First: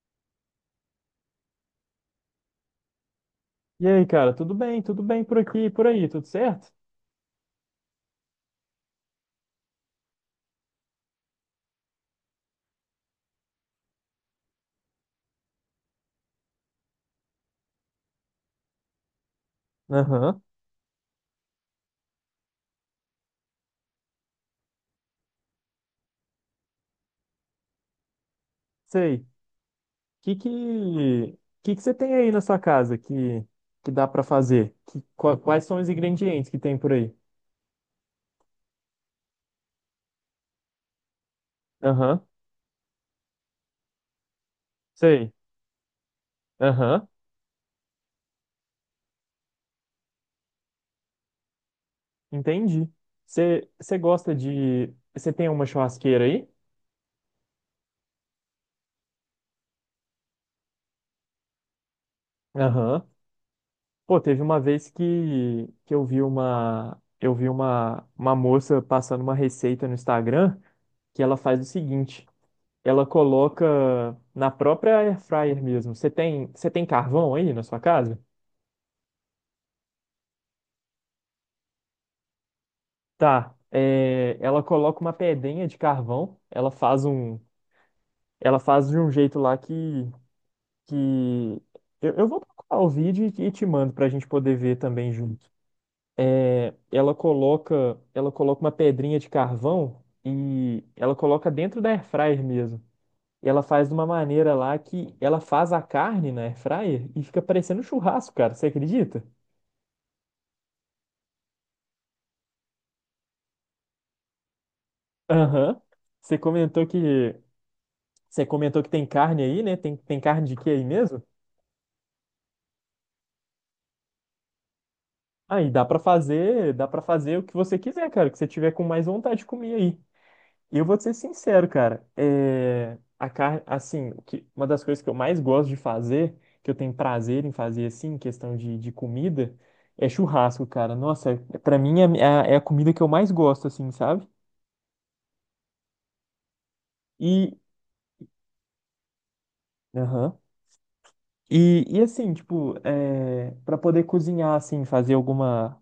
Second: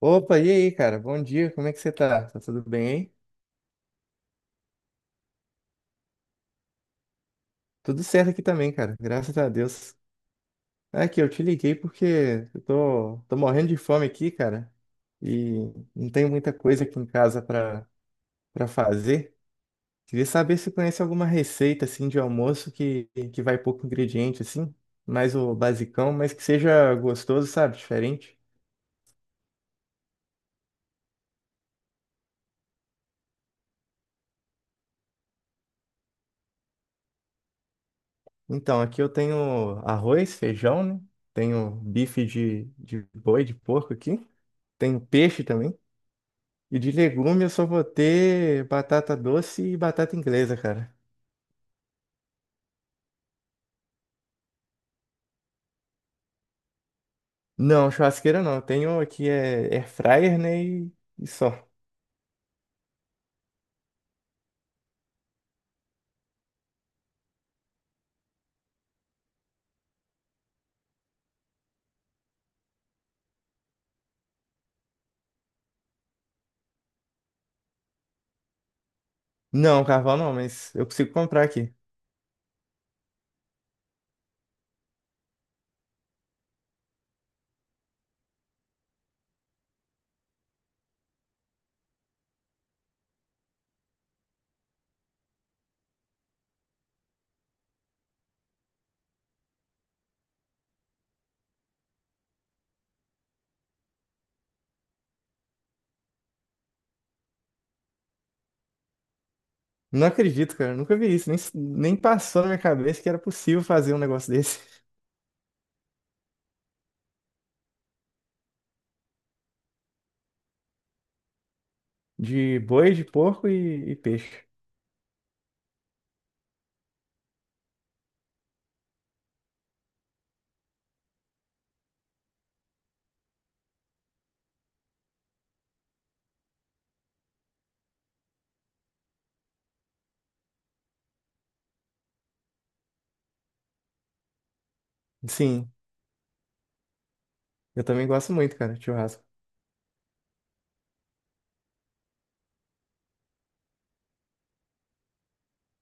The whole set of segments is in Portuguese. Opa, e aí, cara? Bom dia, como é que você tá? Tá tudo bem, hein? E aí, cara, tudo bem? Tudo bem por aqui, e por aí, tudo certo? Tudo certo aqui também, cara, graças a Deus. Aqui, eu te liguei porque eu tô morrendo de fome aqui, cara, e não tenho muita coisa aqui em casa pra fazer. Queria Aham, saber se conhece alguma receita, assim, de almoço que vai pouco ingrediente, assim, mais o basicão, mas que seja gostoso, sabe? Diferente. sei. Que que que que você tem aí na sua casa que dá pra fazer? Quais são os ingredientes que tem por aí? Então, aqui eu tenho arroz, feijão, né? Tenho bife Aham, de boi, de porco aqui. Tenho sei. peixe também. E de Aham, legume eu só vou ter batata doce e batata inglesa, cara. entendi. Você gosta de você tem uma churrasqueira aí? Não, churrasqueira não. Eu tenho aqui é air fryer, né? E só. Aham. Pô, teve uma vez que eu vi uma eu vi uma moça passando uma receita no Instagram que ela faz o seguinte, ela coloca na própria air fryer mesmo. Você tem carvão aí na sua casa? Não, carvão não, mas eu consigo comprar aqui. Tá. É, ela coloca uma pedrinha de carvão, ela faz de um jeito lá que... eu vou procurar o vídeo e te mando pra gente poder ver também junto. É, ela coloca, ela coloca uma pedrinha de carvão e ela coloca dentro da air fryer mesmo. E ela faz de uma maneira lá que ela faz a carne na air fryer e fica parecendo um churrasco, cara. Você acredita? Não acredito, cara. Eu nunca vi isso. Nem passou na minha cabeça que era possível fazer um negócio desse. Aham. Você comentou que você comentou que tem carne aí, né? Tem carne de quê aí mesmo? De boi, de porco e peixe. Aí dá pra fazer, dá para fazer o que você quiser, cara, o que você tiver com mais vontade de comer aí. E eu vou te ser sincero, cara. É, a carne, assim, o que, uma das coisas que eu mais gosto de fazer, que eu tenho prazer em fazer assim, em questão de comida, é churrasco, cara. Nossa, pra mim é, a, é a comida que eu mais gosto, assim, sabe? Sim, E eu também gosto muito, cara, de churrasco. aham. E assim, tipo, é, para poder cozinhar, assim,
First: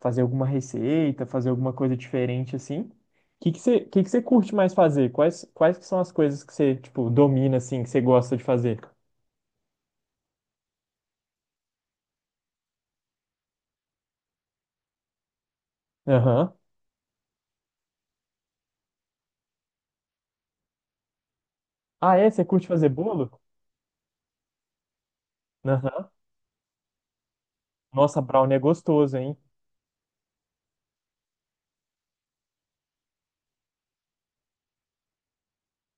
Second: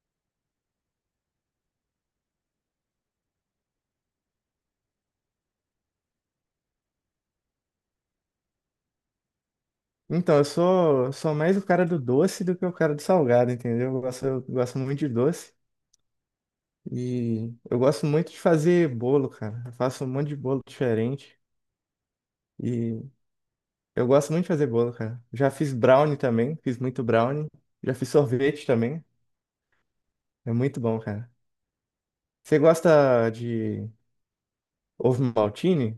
fazer alguma receita, fazer alguma coisa diferente assim. O que que você curte mais fazer? Quais que são as coisas que você, tipo, domina assim, que você gosta de fazer? Então, eu sou mais o cara do doce do que o cara do salgado, entendeu? Eu gosto muito de doce. Aham. E eu gosto muito de fazer bolo, cara. Eu faço um monte de bolo diferente. Ah, é? Você curte fazer E bolo? eu gosto muito de fazer bolo, cara. Já fiz Aham. brownie também, fiz muito brownie. Já fiz Nossa, brownie é sorvete também. gostoso, hein? É muito bom, cara. Você gosta de ovo maltine?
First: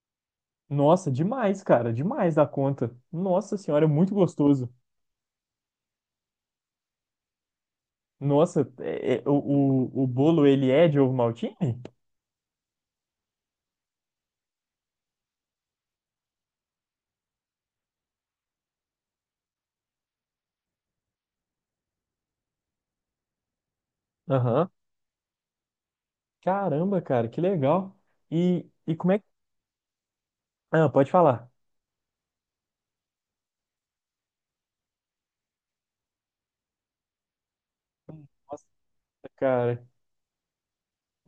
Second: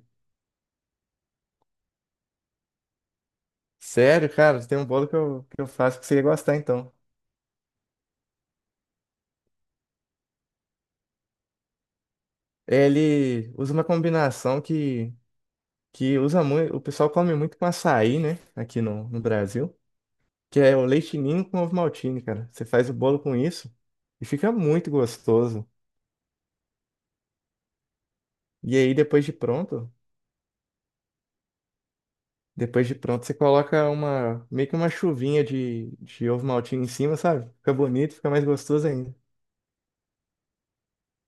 Nossa, demais, cara, demais da conta. Nossa senhora, é muito Sério, cara, gostoso. tem um bolo que eu faço que você ia gostar, então. Nossa, o bolo ele é de ovo maltine? Ele usa uma combinação que usa muito. O pessoal come muito com açaí, né? Aqui no Brasil. Que é o leite ninho com ovo maltine, cara. Você faz o bolo com isso e fica Aham. muito gostoso. Caramba, cara, que legal. E aí E como é que. Ah, pode falar. depois de pronto você coloca uma meio que uma chuvinha de ovo maltine em cima, sabe? Fica bonito, fica mais Nossa, gostoso ainda. cara.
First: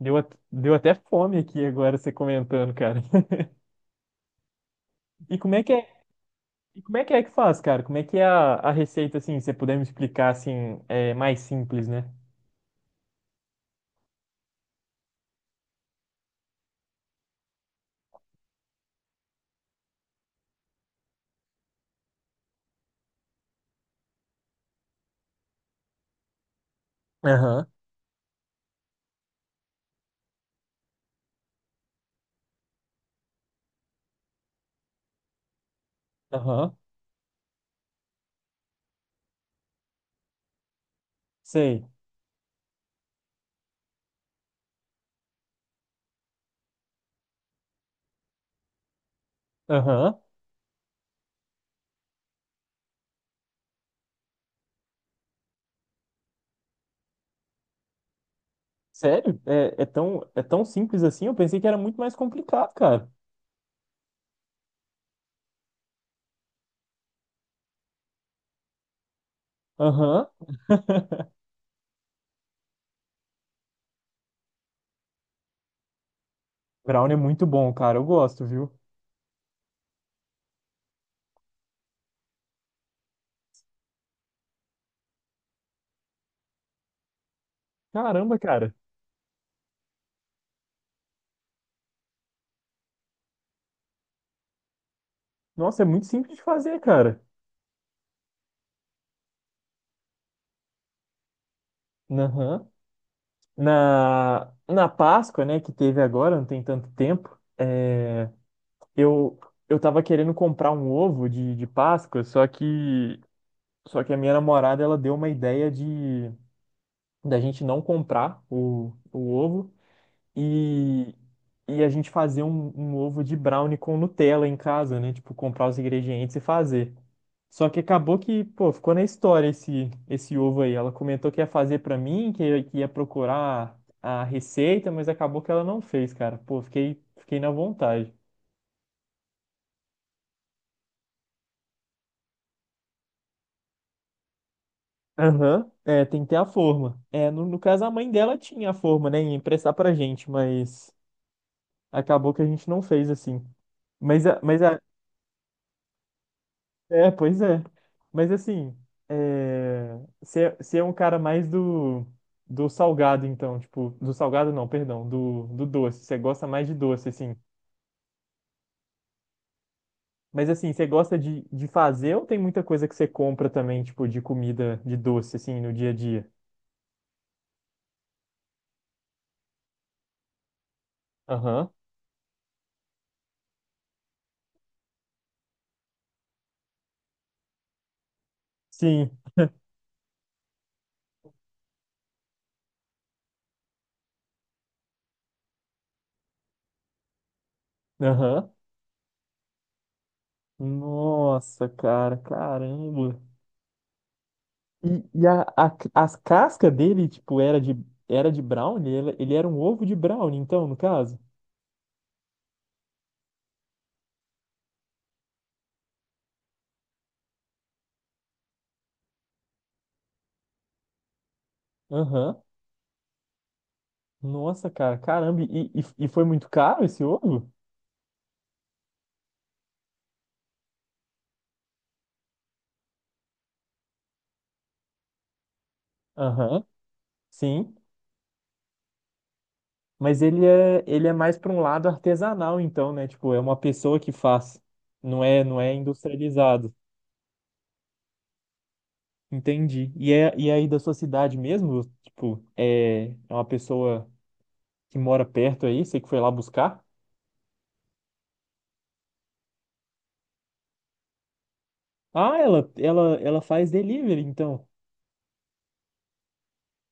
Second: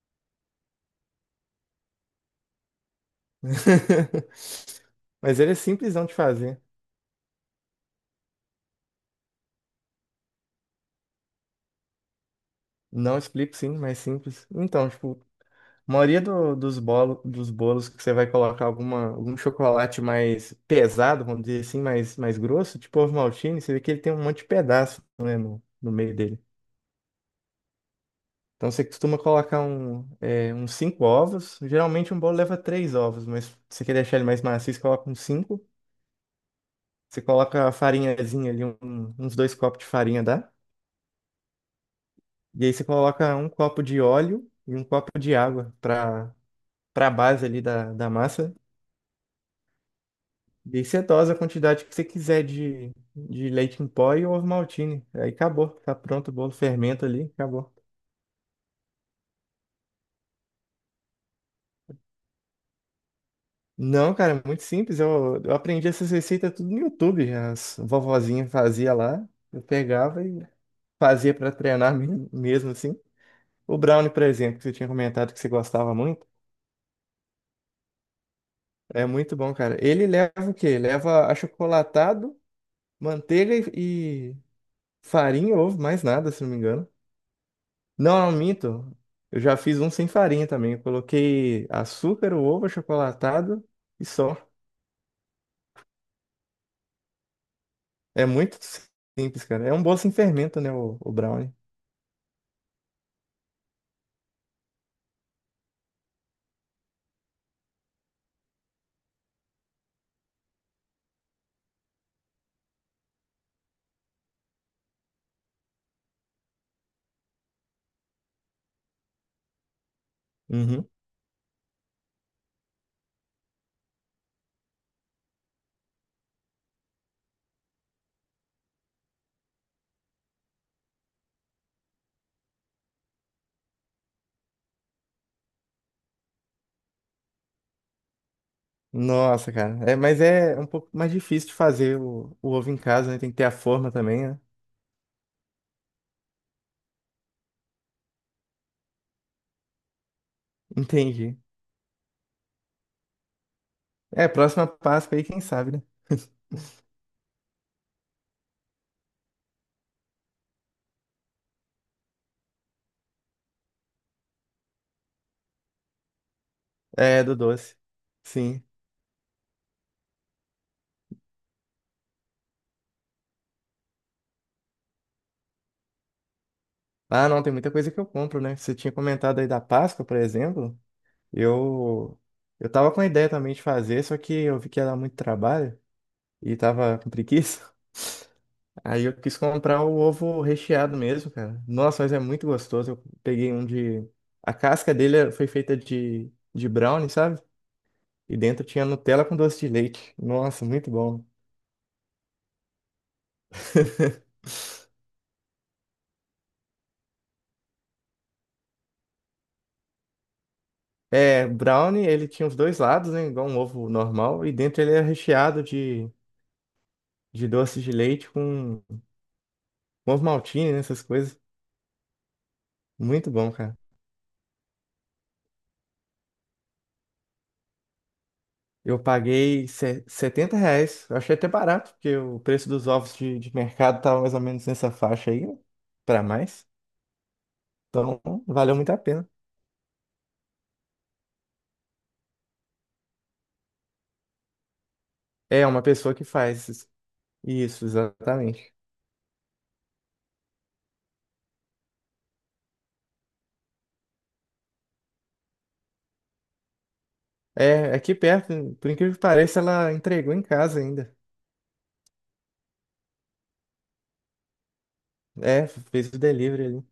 Deu, deu até fome aqui agora você comentando, cara. E Mas ele como é é que é, simplesão de fazer. e como é que faz, cara? Como é que é a receita, assim, se você puder me explicar, assim, é mais simples, né? Não, explico sim, mas simples. Então, tipo, a maioria dos bolos que você vai colocar algum chocolate mais pesado, vamos dizer assim, mais grosso, tipo ovo maltine, você vê que ele tem um monte de pedaço, né, no meio dele. Aham, Então você costuma colocar um, é, uns cinco ovos. Geralmente um bolo leva três ovos, mas se você quer deixar ele mais macio, você coloca uns cinco. aham, Você coloca a farinhazinha ali, uns dois copos de farinha, dá? sei. E aí você coloca um copo de óleo e um copo de água para a base ali da massa. Aham. E você dose a quantidade que você quiser de leite em pó e ovo maltine. Aí acabou, tá pronto o bolo, fermenta ali, acabou. Sério? É tão simples assim? Eu pensei que era muito mais complicado, cara. Não, cara, é muito simples. Eu aprendi essas receitas tudo no YouTube. As vovozinhas fazia lá, eu pegava Aham. e fazia pra treinar mesmo, mesmo assim. O brownie, por exemplo, que você tinha comentado que você gostava muito, Brownie é muito bom, cara. Eu gosto, viu? é muito bom, cara. Ele leva o quê? Leva achocolatado, manteiga e farinha, ovo, mais nada, se não me engano. Não, Caramba, não cara. minto. Eu já fiz um sem farinha também. Eu coloquei açúcar, o ovo achocolatado e só. Nossa, é muito simples de fazer, cara. É muito simples, cara. É um bolo sem fermento, né, o brownie. Aham. Na Páscoa, né, que teve agora, não tem tanto tempo. Eu, eu tava querendo comprar um ovo de Páscoa, só que a minha namorada, ela deu uma ideia de da gente não comprar o ovo Uhum. e, e a gente fazer um ovo de brownie com Nutella em casa, né? Tipo, comprar os ingredientes e fazer. Só que acabou que, pô, ficou na história esse ovo aí. Ela comentou que ia fazer pra mim, que ia procurar a receita, mas acabou que ela não fez, cara. Pô, fiquei na vontade. Nossa, cara. É, mas é um pouco mais difícil de fazer o ovo em casa, né? Tem que ter a forma também, né? Aham, é, tem que ter a forma. É, no caso, a mãe dela tinha a forma, né? Ia emprestar pra gente, mas Entendi. acabou que a gente não fez assim. Mas, É, a- mas próxima a, Páscoa aí, quem sabe, né? Pois é. Mas assim, é, você é um cara mais do, do salgado, então, tipo, do salgado não, perdão, do doce. Você gosta mais de doce, É, assim. do doce. Sim. Mas assim, você gosta de fazer ou tem muita coisa que você compra também, tipo, de comida, de doce, assim, no dia a dia? Ah, não, tem muita coisa que eu compro, né? Você tinha comentado aí da Páscoa, por exemplo. Aham. Eu, eu tava com a ideia também de fazer, só que eu vi que ia dar muito trabalho e tava com preguiça. Aí Sim. eu quis comprar o ovo recheado mesmo, cara. Nossa, mas é muito gostoso. Eu peguei um de. A casca dele foi feita de brownie, sabe? E Aham. dentro tinha Nutella com doce de leite. Nossa, muito bom. Nossa, cara, caramba. As casca dele, tipo, era de brownie? Ele era um ovo de brownie, então, no caso? É, brownie, ele tinha os dois lados, né? Igual um ovo normal. E dentro ele era recheado de doce de leite com ovo maltine, né, essas coisas. Aham. Muito bom, cara. Nossa, cara, caramba. E foi muito caro esse ovo? Eu paguei R$ 70. Eu achei até barato, porque o preço dos ovos de mercado estava mais ou menos nessa faixa aí, para Aham, mais. sim. Então, valeu muito a pena. Ele é mais para um lado artesanal, então, né? Tipo, é uma pessoa que faz. Não É é uma pessoa que faz industrializado. isso. Isso, exatamente. Entendi. E é aí da sua cidade mesmo? Tipo, é uma pessoa que mora perto aí, você que foi lá buscar? É, é aqui perto, por incrível que pareça, ela entregou em casa ainda. Ah, ela faz delivery, então. É, fez o delivery ali.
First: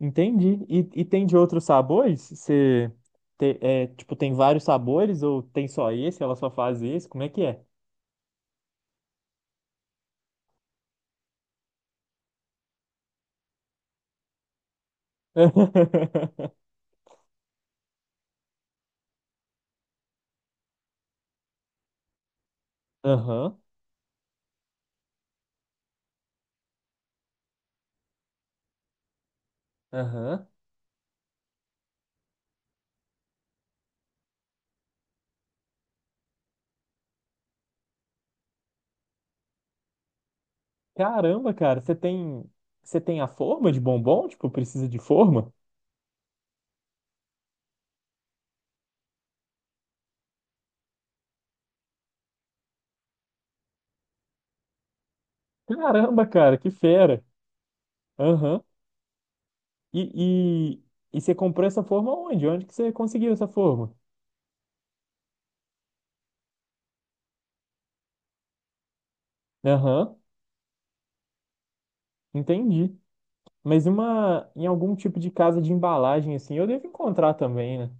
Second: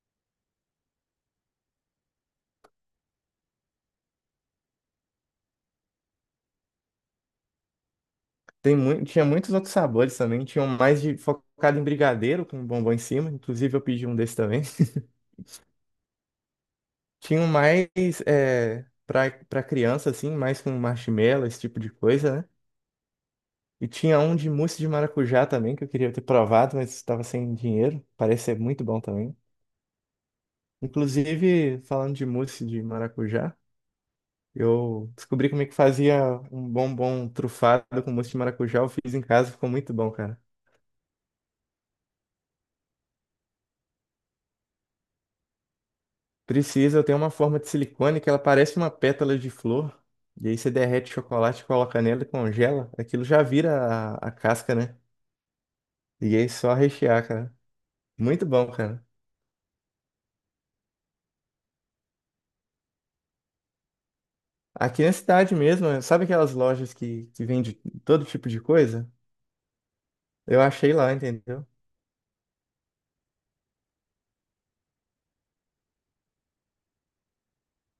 Entendi. E tem de outros sabores? Tipo, tem vários sabores ou tem só esse? Ela só faz esse? Como é que é? Tem muito, tinha muitos outros sabores também. Tinham mais de, focado em brigadeiro, com bombom em cima. Inclusive, eu pedi um desse também. Tinham mais é, para criança, assim, mais com marshmallow, esse tipo de coisa, né? Aham, E tinha um de mousse de maracujá também, que eu queria ter provado, mas estava sem dinheiro. Parece ser muito bom também. aham. Inclusive, falando de mousse de maracujá, eu descobri como é que fazia um bombom trufado com mousse de maracujá. Eu fiz em casa, ficou muito bom, cara. Caramba, cara, você tem a forma de bombom? Tipo, precisa de forma? Precisa, eu tenho uma forma de silicone que ela parece uma pétala de flor. E aí você derrete chocolate, coloca nela e congela. Aquilo já vira a casca, né? Caramba, E aí é cara, que só fera. rechear, cara. Muito Aham. bom, cara. E, e, e você comprou essa forma onde? Onde que você conseguiu essa forma? Aqui na cidade mesmo, é, sabe aquelas lojas que vende todo tipo de coisa? Aham, Eu achei lá, entendeu? entendi. Mas uma, em algum tipo de casa de embalagem, assim, eu devo encontrar também, né?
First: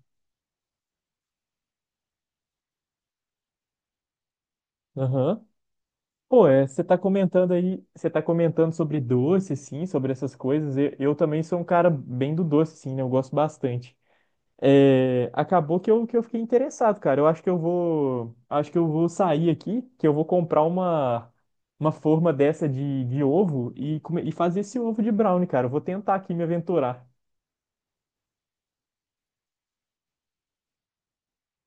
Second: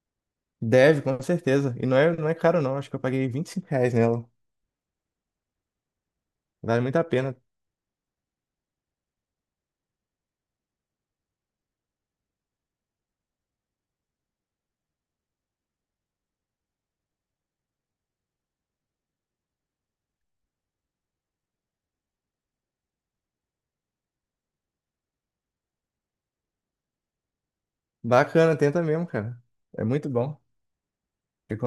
Deve, com certeza. E não é, não é caro, não. Acho que eu paguei R$ 25 nela. Aham. Pô, é, Vale muito a pena. Você tá comentando sobre doce, assim, sobre essas coisas. Eu também sou um cara bem do doce, assim, né? Eu gosto bastante. É, acabou que eu fiquei interessado, cara. Eu acho que eu vou, acho que eu vou sair aqui, que eu vou comprar uma forma dessa de ovo e fazer esse ovo de brownie, cara. Eu vou tentar aqui me aventurar. Bacana, tenta mesmo, cara. É muito bom.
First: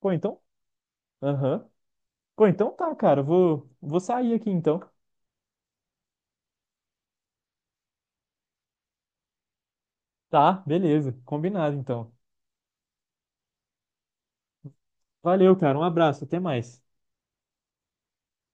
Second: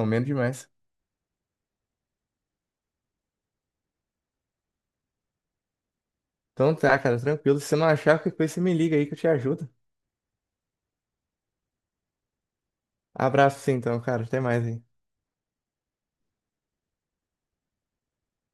Pô, então? demais. Aham. Pô, então tá, cara. Eu vou sair aqui então. Então tá, cara, tranquilo. Se você não achar qualquer coisa, você me liga aí que eu te ajudo. Tá, beleza. Combinado então. Abraço, sim, então, cara. Até mais aí. Valeu, cara. Um abraço. Até mais.